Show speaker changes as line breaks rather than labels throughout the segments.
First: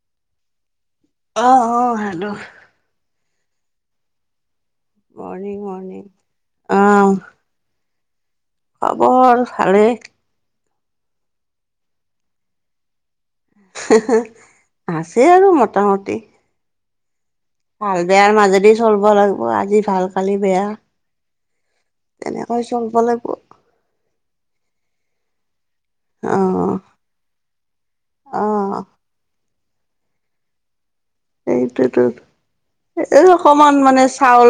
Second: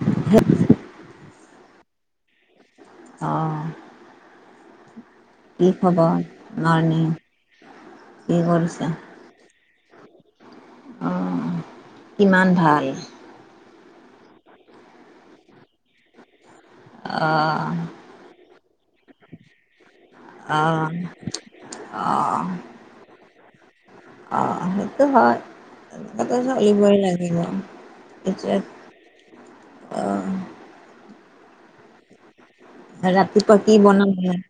[inaudible]
অ', অ', সাধু
অ',
মৰ্ণিং
কি
মৰ্ণিং
খবৰ
অ
নানিৰ? কি হ'ল
খবৰ ভালেই!
উম, কিমান ভাল?
আছে আৰু মোটামুটি।
অ'।
ভাল বেয়াৰ মাজেদি চলিব লাগিব আজি ভাল কালি বেয়া
অ',
তাকে
অ',
কৈছো। চলব লাগিব।
অ', সেইটো হয়। আকৌ
অ
চোন ইন ওৱাই লাগিব
অ
এতিয়া অ'।
এইটোতো এ
ৰাতিপুৱা কি
অকমান মানে
বনালা?
চাউল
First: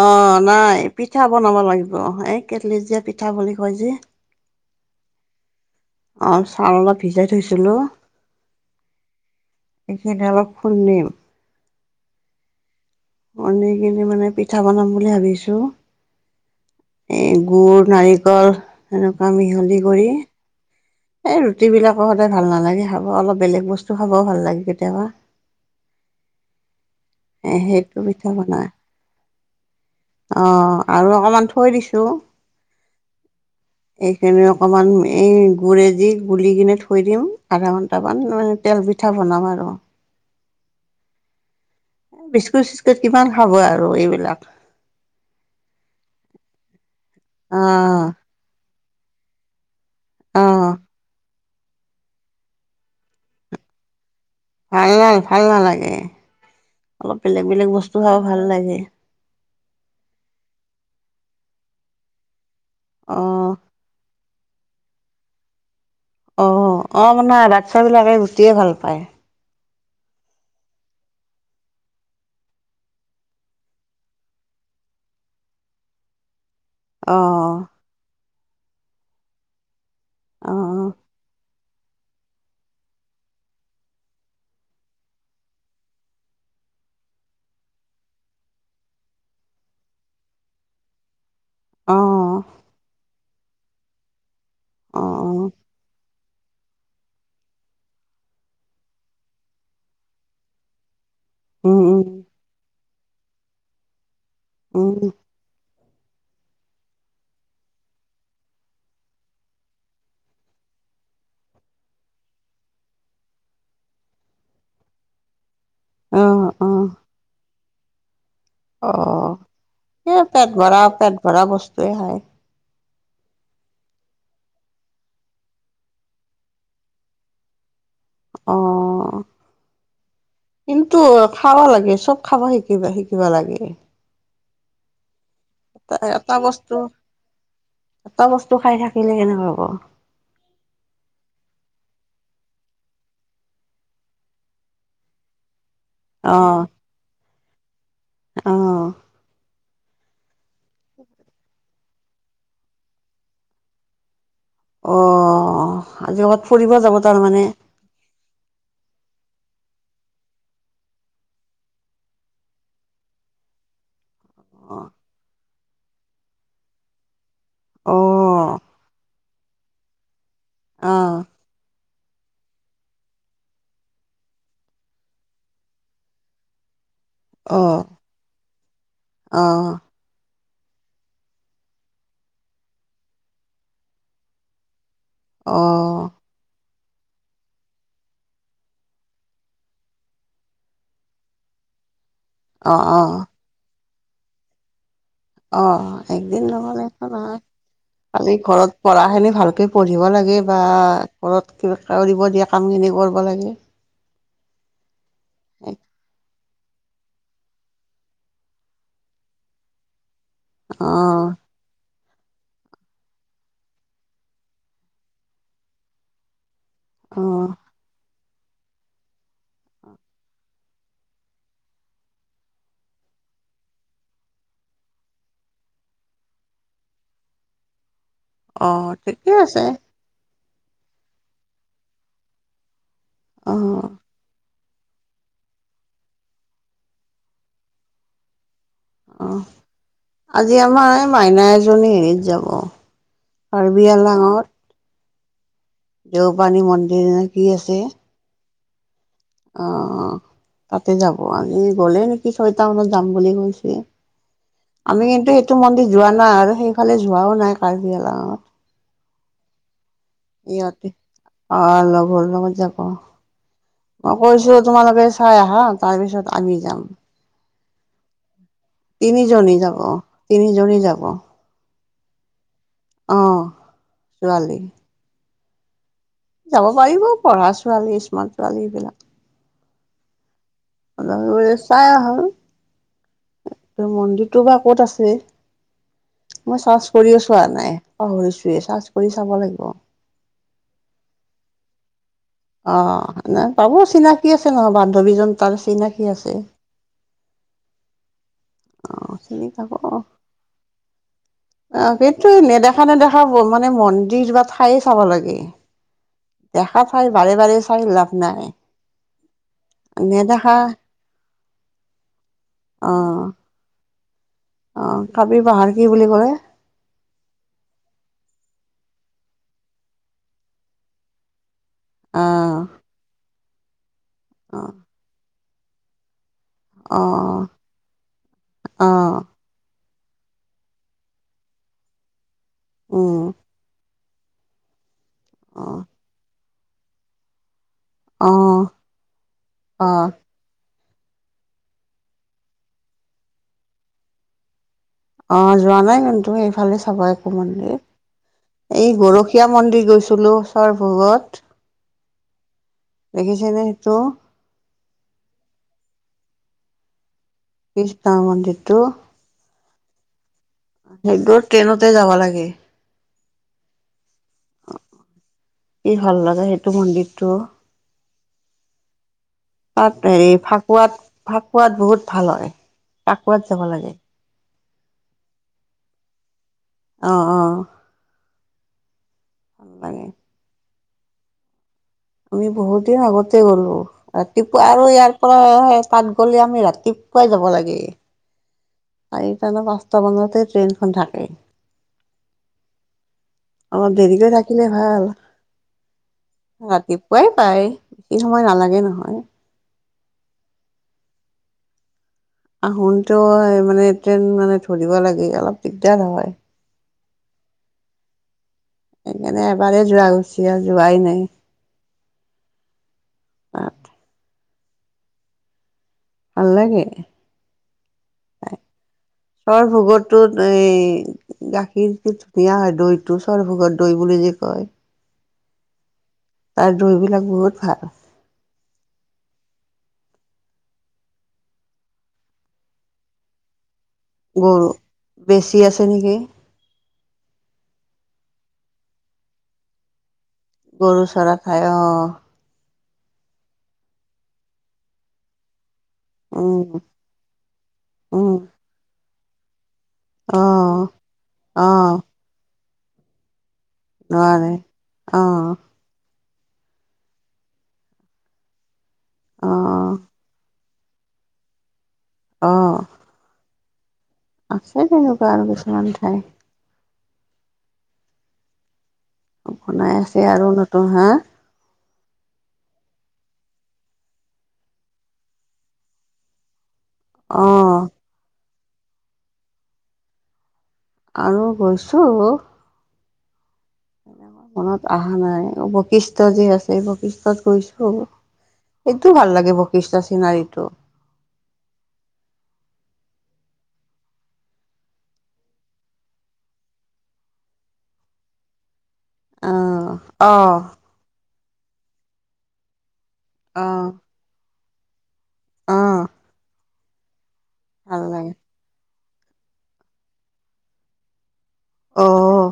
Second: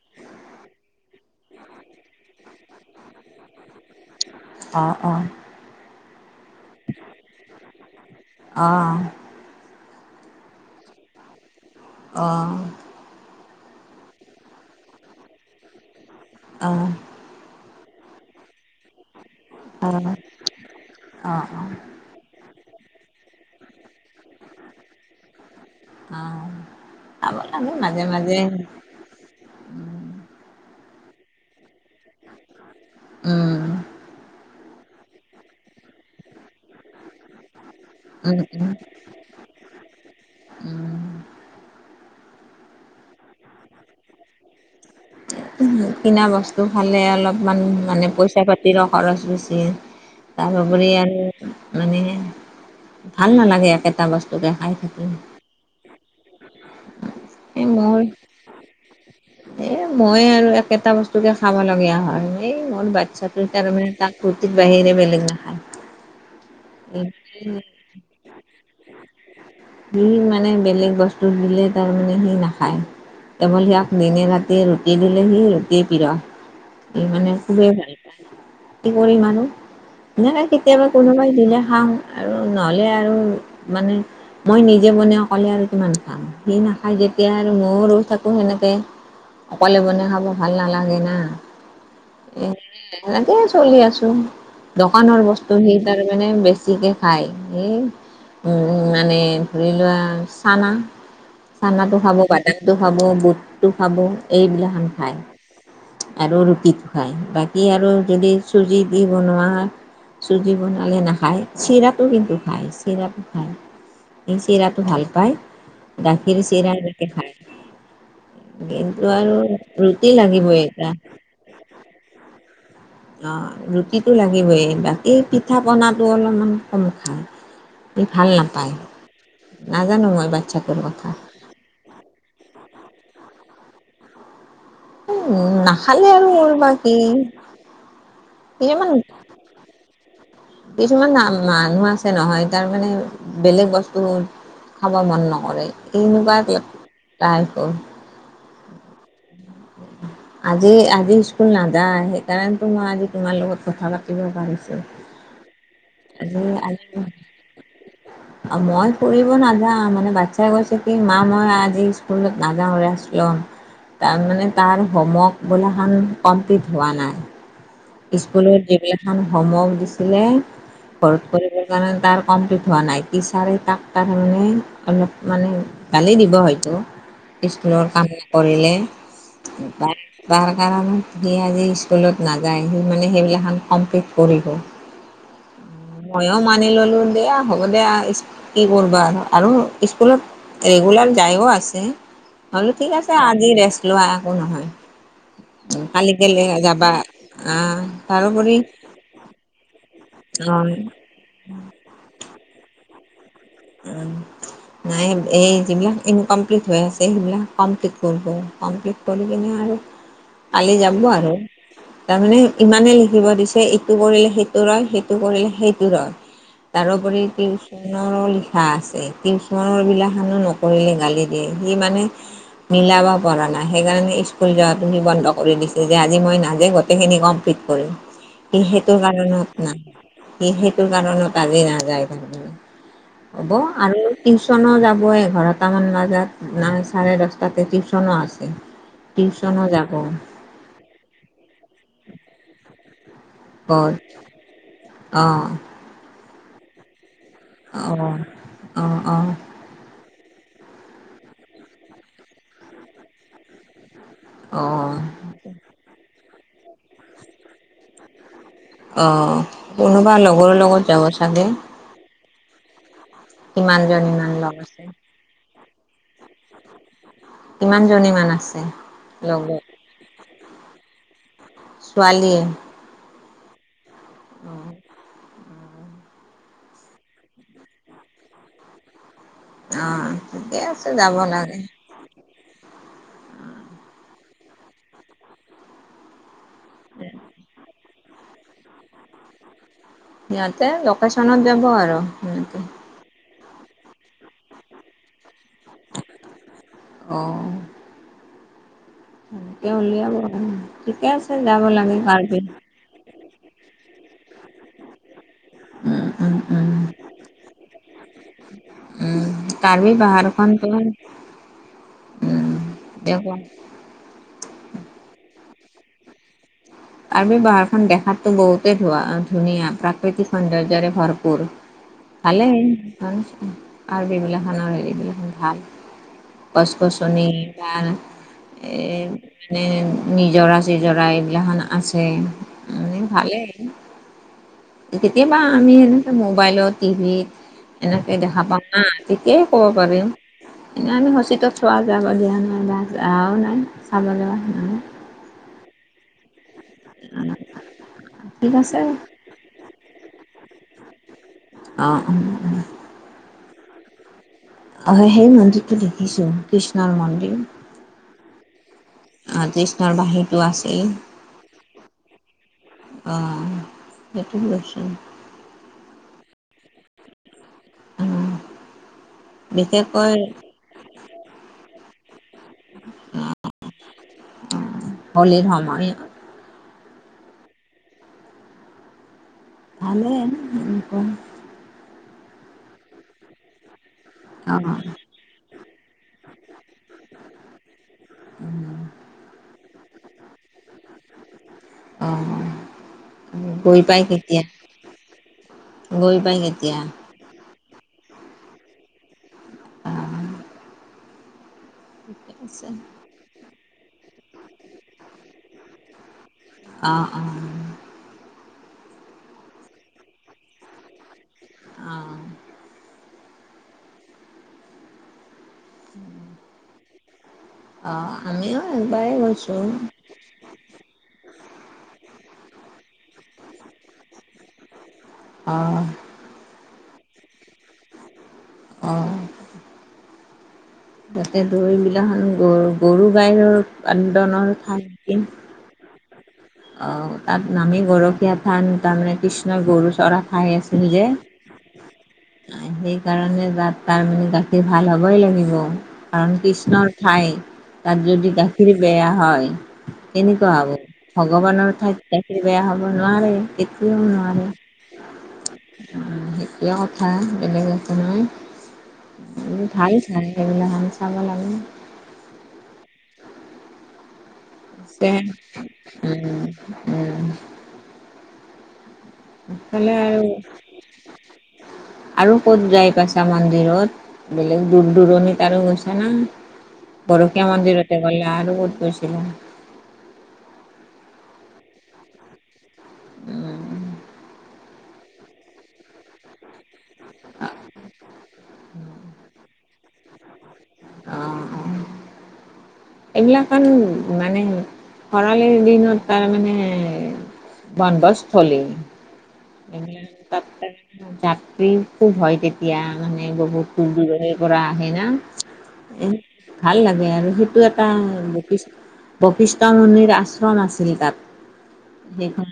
অ', নাই পিঠা বনাব লাগিব। এই কেটলিত দিয়া পিঠা বুলি কয় যে।
অ', অ'।
অ', চাউল অলপ ভিজাই থৈছিলো
অ',
সেইখিনি অলপ খুন্দিম।
অ'।
খুন্দি কিনি মানে পিঠা বনাম বুলি ভাবিছো।
অ'।
এই গুৰ নাৰিকল এনেকুৱা মিহলি কৰি।
[inaudible]
এই ৰুটিবিলাকো সদায় ভাল নালাগে খাব অলপ বেলেগ বস্তু খাবও ভাল লাগে কেতিয়াবা।
অ', খাব
এ
লাগে
সেইটো
মাজে
পিঠা
মাজে।
বনাই।
উম,
অ', আৰু অকমান থৈ দিছো,
উম,
এইখিনি অকমান এই গুৰে যি গুলি কিনে থৈ দিম। আধা ঘণ্টামান
উম,
মানে
উম,
তেল পিঠা বনাম আৰু।
উম।
বিস্কুট চিস্কুট কিমান খাব আৰু এইবিলাক।
উম, কিনা বস্তু খালে অলপমান
অঁ
মানে পইচা পাতিৰো খৰচ বেছি।
অঁ
তাৰোপৰি আন মানে ভাল নালাগে একেটা বস্
[unintelligible] ভাল নালাগে ভাল নালাগে অলপ বেলেগ
এই
বেলেগ বস্তু
মোৰ
খাই ভাল লাগে।
এ মই আৰু একেটা বস্তুকে খাব লগীয়া হয়, এই মোৰ বাচ্ছাটো
অঁ
তাৰমানে তাক ফুৰ্তিৰ বাহিৰে বেলেগ নাখায়।
অঁ অঁ মানে
সি
বাটচা বিলাকে ৰুটিয়ে ভাল পায়।
সি মানে বেলেগ বস্তু দিলে তাৰমানে সি নাখায়। কেৱল হিয়াক দিনে ৰাতি ৰুটি দিলেহি ৰুটিৰ পিৰ। সি মানে
অঁ
খুবেই ভাল পায়, কি কৰিম আৰু নাহ
অঁ
কেতিয়াবা কোনোবাই দিলে খাম আৰু নহ'লে আৰু মানে মই নিজে বনাই অকলে আৰু কিমান খাম? সি নাখায় যেতিয়া আৰু ময়ো ৰৈ থাকো সেনেকে, অকলে বনাই খাব ভাল নালাগে না। ওহ এনেকেই চলি আছো, দোকানৰ
অঁ
বস্তু সেই তাৰে মানে বেছ বেছিকে খায় এই মানে ধৰি লোৱা, চানা চানাটো খাব
অঁ
বাদামটো খাব বুটটো খাব এইবিলাক আনি
অঁ
খাই। আৰু ৰুটিটো খায়, বাকী আৰু যদি চুজি দি বনোৱা হয় চুজি বনালে নাখায়। চিৰাটো কিন্তু খায়, চিৰাটো খায়, সি চিৰাটো ভাল পায়। গাখীৰ,
অহ
চিৰা
অহ
তেনেকে খায়। কিন্তু
অহ
আৰু ৰুটি লাগিবই এটা।
পৰা বস্তুৱে খায়।
অঁ ৰুটিটো লাগিবই, বাকী পিঠা পনাটো অলমান কম খায়। ই ভাল নাপায়,
অহ
নাজানো মই বাচ্ছাটোৰ কথা।
খাবা লাগে, চ'ব খাবা শিকিব শিকিবা লাগে।
ওম,
এটা
নাখালে আৰু
এটা
মোৰ
বস্তু
বা কি?
এটা বস্তু খাই
ইমান
থাকিলে কেনকা হ'ব?
কিছুমান না মানুহ আছে নহয় তাৰ মানে বেলেগ বস্তুৰ খাবা মন নকৰে,
অহ
এনেকুৱা টাইপৰ।
অহ
আজি আজি স্কুল নাযায়, সেইকাৰণেতো মই আজি তোমাৰ লগত কথা পাতিব পাৰিছোঁ।
অ' আজি কবাত ফুৰিব যাব তাৰমানে
অ' মই ফুৰিব নাযাওঁ, মানে বাচ্ছাই কৈছে কি মা মই আজি স্কুলত নাযাওঁ, ৰেষ্টলম।
[inaudible]
তাৰমানে
অহ
তাৰ হোমৱৰ্ক বোলাখান কমপ্লিট হোৱা নাই। স্কুলত যিবিলাখন হোমৱৰ্ক দিছিলে
অহ
ঘৰত কৰিবৰ কাৰণে, তাৰ কমপ্লিট হোৱা নাই, টিচাৰে তাক তাৰমানে অলপ মানে গালি দিব হয়তো,
অহ
স্কুলৰ কাম নকৰিলে।
অহ
তাৰ কাৰণত সি আজি স্কুলত নাযায়, সি মানে সেইবিলাখান কমপ্লিট কৰিব।
অঁ।
মইও মানি ল'লো দেয়া হ'ব দেয়া কি কৰিবা আৰু আৰু স্কুলত ৰেগুলাৰ যায়ও আছে। হ'লো ঠিক
অহ
আছে আজি ৰেষ্ট লোৱা একো নহয়।
অহ
কালিকেলে
একদিন
হে
নগ'লে
যাবা
একো নহয়
আহ
খালি
তাৰোপৰি
ঘৰত পঢ়াখিনি ভালকে পঢ়িব লাগে বা
অ
ঘৰত কিবা কৰিব দিয়া কামখিনি কৰিব লাগে।
উম নাই, এই যিবিলাক ইনকমপ্লিট হৈ আছে সেইবিলাক কমপ্লিট কৰব, কমপ্লিট কৰি কিনে আৰু কালি যাব
অ',
আৰু। তাৰমানে ইমানে লিখিব দিছে ইটো কৰিলে সেইটো ৰয়, সেইটো কৰিলে সেইটো ৰয়।
[inaudible]
তাৰোপৰি
অ',
টিউচনৰ হা আছে টিউচনৰ বিলাকানো নকৰিলে গালি দিয়ে সি মানে মিলাব পৰা নাই সেইকাৰণে স্কুল যোৱাটো সি বন্ধ কৰি দিছে যে আজি মই নাজে গোটেইখিনি কমপ্লিট সি
অ',
সেইটো
ঠিকে আছে
কাৰণত ন স সেইটো কাৰণত আজি নাযায় ভাকে হ'ব
অ',
আৰু টিউশচনো যাবই এঘাৰটামান বজাত নাই চাৰে দহটাতে টিউশনো আছে।
অ'।
টউশনো যাব।
আজি আমাৰ এই মাইনা এজনী হেৰিত যাব কাৰ্বি
হয় অ
দেউপানী মন্দিৰ কি আছে
অ অ অ
অ তাতে যাব আজি গলে নেকি ছয়টা মানত যাম বুলি কৈছে
অঁ
আমি কিন্তু এইটো মন্দিৰ যোৱা নাই আৰু সেইফালে যোৱাও নাই কাৰ্বি আলং
অ কোনোবা ল
সিহতে অ লগৰ লগত যাব মই
কিমানজনীমান লগ
কৈছো
আছে
তোমালোকে চাই আহা তাৰ পিছত আমি যাম
কিমান জনী মান আছে
তিনিজনী
লগৰ
যাব তিনিজনী যাব
ছোৱালী য়ে
অ ছোৱালী যাব পাৰিব পঢ়া ছোৱালী স্মাৰ্ট ছোৱালী এইবিলাক
অ ঠিকে আছে
অ
যাব
গৈ
লাগে
চাই আহোঁ। ত মন্দিৰটো বা ক'ত আছে মই চাৰ্চ কৰিও চোৱা নাই। অ সেইটোৱেই চাছ কৰি চাব লাগিব।
সিহঁতে লোকেশ্যনত যাব আৰু সহ
অ নে পাব চিনাকি আছে নহয় বান্ধৱীজন তাৰ চিনাকি আছে।
অ
অ চিনি
তাকে
পাব অ
উলিয়াব ঠিকে আছে যাব লাগে ভাল।
সেইখানে দেখা মানে মন্দিৰো বা ঠাইয়ে চাব লাগে।
উম, উম, উম,
দেখা চাই বাৰে বাৰে চাই লাভ নাই
কাৰ্বি
নেদেখা
পাহাৰখনত
অঁ
দেখোন
অ কাৰ্বি পাহাৰ কি বুলি ক'লে
কাৰ্বি পাহাৰখন দেখাতটো বহুতে ধুনীয়া প্ৰাকৃতিক সৌন্দৰ্যৰে ভৰপুৰ
অ
ভালেই আৰু
অ
এইবিলাখনৰ এইবিল ভাল গছ
অ
গছনি বা
অ
এই মানে নিজৰা চিজৰা এইবিলা আছে মে
উম
ভালে আৰু কেতিয়াবা
অ
আমি এনেকে মোবাইলত টিভিত এনেকে দেখা পাওঁ
অ
উম তেতিয়াই কব
অ
পাৰিম এনে আমি শচিতত চোৱা যাব দিয়া নাই বা যোৱাও নাই চাবলগা সেনে
অ যোৱা নাই কিন্তু সেইফালে চাব একো মন্দিৰ
ঠিক আছে
এই গৰখি সকীয়া মন্দিৰ গৈছিলো চৰভোগত
অঁ অঁ অ
দেখিছেনে, সেইটো?
অ, সেই মন্দিৰটো দেখিছোঁ, কৃষ্ণৰ মন্দিৰ।
কৃষ্ণৰ মন্দিৰটো।
অ, কৃষ্ণৰ বাঁহীতো আছে। এই,
সেইটো ট্ৰেইনতে যাব লাগে
অ, সেইটো গৈছি
কি ভাল লগে, সেইটো মন্দিৰটো?
অ
তাত
বিশেষকৈ
হেৰি, ফাকুৱাত, ফাকুৱাত বহুত ভাল হয়। ফাকুৱাত যাব লাগে।
উম, হলিত ধেমালি
অ, অ, ভাল লাগে
ভালেই, উম, উম, উম,
আমি বহুত দিন আগতে গলোঁ,
অ
ৰাতিপুৱা আৰু ইয়াৰ তাত গ'লে আমি, ৰাতিপুৱাই যাব লাগে।
উম,
চাৰিটা নে, পাঁচটা বজাতে ট্ৰেইনখন থাকে।
অ, গৈ
অলপ,
পাই
দেৰিকৈ
কেতিয়া
থাকিলে ভাল,
গৈ পাই কেতিয়া
ৰাতিপুৱা পোৱাই পাই, বেছি সময় নালাগে নহয়।
অ ঠিকে আছে
আহোনতো মানে ট্ৰেইন মানে, ধৰিব লাগে অলপ দিগদাৰ হয়।
অ, অ,
সেইকাৰণে এবাৰেই যোৱা গৈছি আৰু যোৱাই নাই।
অ, উম,
ভাল লাগে।
অ, আমিও এবাৰ গৈছোঁ।
তত, এই গাখীৰটো ধুনিয়া হয়, দৈটো সৰভোগ দৈ বুলি যে কয়।
অ,
তাৰ দৈবিলাক বহুত ভাল।
অ, তাতে, দৈবিলাখন গৰু, গৰু গাইৰৰ পদনৰ ঠাই
সি আছে নেকি?
অ, তাত নামি গৰখীয়া থান, তাৰমানে কৃষ্ণ গৰু চৰা। ঠাই আছি, যে।
গৰু চৰা ঠাই অ
সেইকাৰণে তাত তাৰ মানে গাখীৰ ভাল হ'বই লাগিব, কাৰণ
উম
কৃষ্ণৰ ঠাই তাত,
উম
যদি গাখীৰ বেয়া হয়,
অ
কেনেকুৱা হ'ব?
অ
ভগৱানৰ ঠাইত, গাখীৰ বেয়া হ'ব নোৱাৰে, কেতিয়াও নোৱাৰে।
অ
সেইটোয়ে কথা, বেলেগ একো নহয়।
অ
এই ভাল চাৰী, এইবিলাকখন চাব লাগে।
অ, আছে
চেম,
তেনেকুৱা আৰু কিছুমান ঠাই
উম, উম,
বনাই
এইফালে
আছে
আৰু
নতুন হা
আৰু ক'ত যাই পাইছা মন্দিৰত? বেলেগ দূৰ-দূৰণিত আৰু গৈছা না? গৰখীয়া
অ'
মন্দিৰতে গ'লা আৰু ক'ত গৈছিলা?
আৰু গৈছোঁ
উম,
মনত অহা নাই। অ, বৈশিষ্ট যি আছে এই বশিষ্ঠত গৈছো এইটো ভাল লাগে বশিষ্ট চিনাৰীটো।
অ', অ'। এইবিলাকখন মানে খৰালিৰ দিনত তাৰ মানে বনভোজস্থলী,
অ'
এইবিলাক
অ'
তাতে যাত্ৰী খুব হয় তেত তিয়া মানে বহুত
অ'
দূৰ দূৰণিৰ পৰা আহে না
অ'
ভাল লাগে আৰু সেইটো এটা
ভাল লাগে
বশিষ বশিষ্ঠ মন্দিৰ আশ্ৰম আছিল তাত। সেইখন
অ'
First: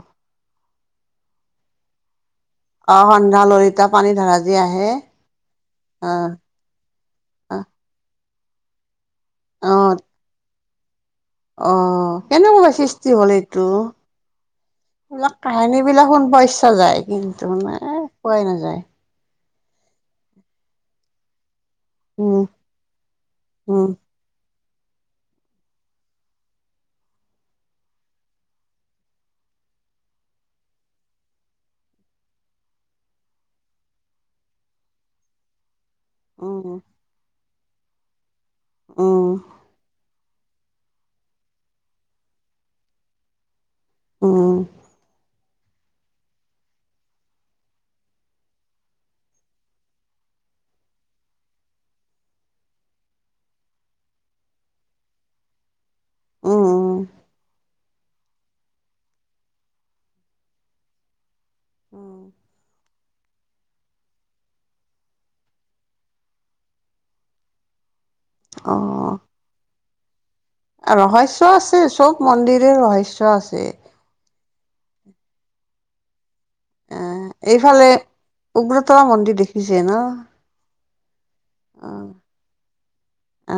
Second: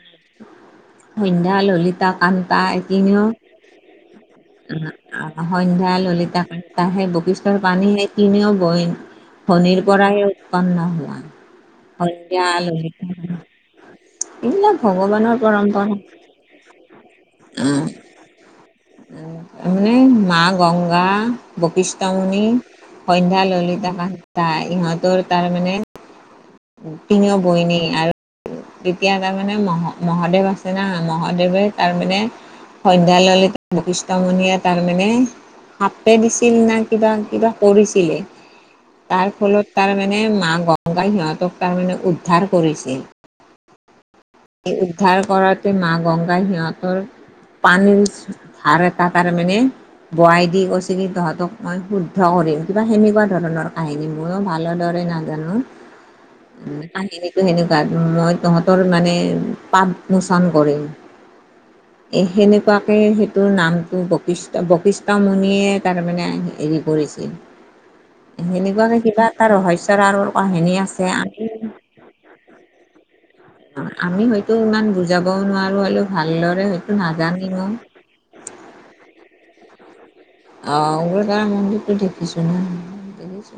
সন্ধ্যা, ললিত তা, কান্তা এই
অ'
তিনেও
সন্ধ্যা ললিতা পানী ধাৰা যে আহে
অ' সন্ধ্যা,
অ'
ললিতা কান্তা সেই বশিষ্টৰ পানী সেই বৈন ভনীৰ
অ'
পৰাই উৎপন্ন হোৱা।
অ',
সন্ধ্যা
কেনেকুৱা
ললিতা
সৃষ্টি হ'ল এইটো।
এইবিলাক
এইবিলাক
ভগৱানৰ পৰম্পৰা
কাহিনীবিলাক শুনব ইচ্ছা যায়, কিন্তু মানে পোৱাই নাযায়।
উম, উম, মা গংগা বশিষ্ঠ
উম
মণি, সন্ধ্যা,
উম
ললিতা, কান্তা ইহঁতৰ তাৰমানে তিনিও বৈনী আৰু তেতিয়া তাৰমানে মহ-মহাদেৱ আছে না, মহাদেৱে তাৰমানে সন্ধ্যা, ললিতা বশিষ্ট মুণিয়ে তাৰমানে সাপেই দিছিল
উম
না কিবা কিবা কৰিছিলে।
উম
তাৰফলত তাৰমানে মা গংগাই সিহঁতক তাৰমানে উদ্ধাৰ কৰিছিল।
উম
সেই
উম
উদ্ধাৰ কৰাত মা গংগাই সিহঁতৰ পানীৰ ধাৰ এটা তাৰেমানে বোৱাই দি কৈছে, কি তহঁতক মই শুদ্ধ কৰিম, কিবা সেনেকুৱা ধৰণৰ কাহিনী ময়ো ভালৰ দৰে না জানো, উম কাহিনীতো সেনেকুৱা। মই তহঁতৰ মানে পাপ মোচন কৰিম।
অ
এই সেনেকুৱাকে সেই তোৰ নামটো বশিষ্ট বশিষ্ঠ মুণিয়ে তাৰমানে হেৰি কৰিছিল। সেনেকুৱাকে কিবা এটা ৰহস্যৰ আৰৰ কাহিনী আছে,
ৰহস্য
আমি
আছে চব মন্দিৰে ৰহস্য আছে।
অ', আমি হয়তো ইমান বুজাবও নোৱাৰো, হ'লেও ভালদৰে
অ',,
নাজানিমও
এইফালে উগ্ৰতাৰা মন্দিৰ দেখিছে ন।
অ', উগ্ৰতাৰা
অ
মন্দিৰতো দেখিছো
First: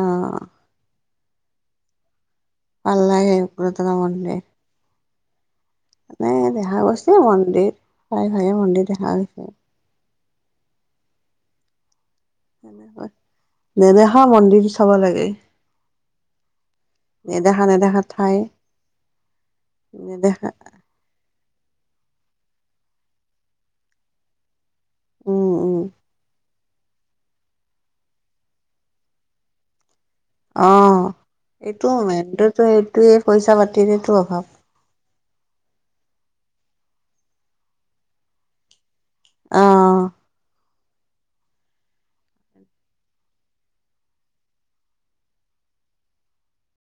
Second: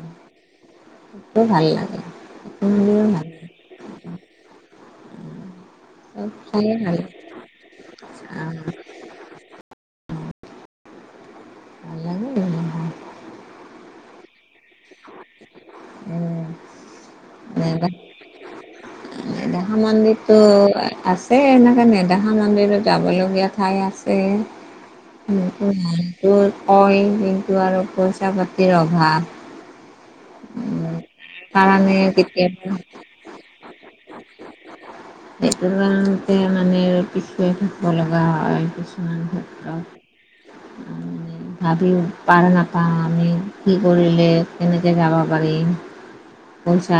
অ
সেইটোও ভাল লাগে।
ভাল লাগে উগ্ৰতাৰা মন্দিৰ।
উম।
মানে দেখা গৈছে মন্দিৰ হয় হয়
অ
মন্দিৰ দেখা গৈছে।
ভালেই।
নেদেখা মন্দিৰ চাব লাগে,
উম
নেদেখা
নেদা
নেদেখা ঠাই।
নেদেখা মন্দিৰটো
নেদেখা
আছে এনেকা নেদেখা মন্দিৰো যাব লগীয়া ঠাই আছে।
উম উম
[unintelligible] কয় কিন্তু আৰু পইচা পাতিৰ অভাৱ। উম,
অ', এইটো
কাৰণে
মেইনটোতো
কেতিয়াবা
এইটোৱেই পইচা পাতিৰেটো অভাৱ।
এইটোৰ কাৰণতে মানে পিছুৱাই থাকিব লগা হয় পিছে।
অ'।
ভাবিও পাৰ নাপাওঁ আমি কি কৰিলে এনেকে যাব পাৰিম। পইচাৰ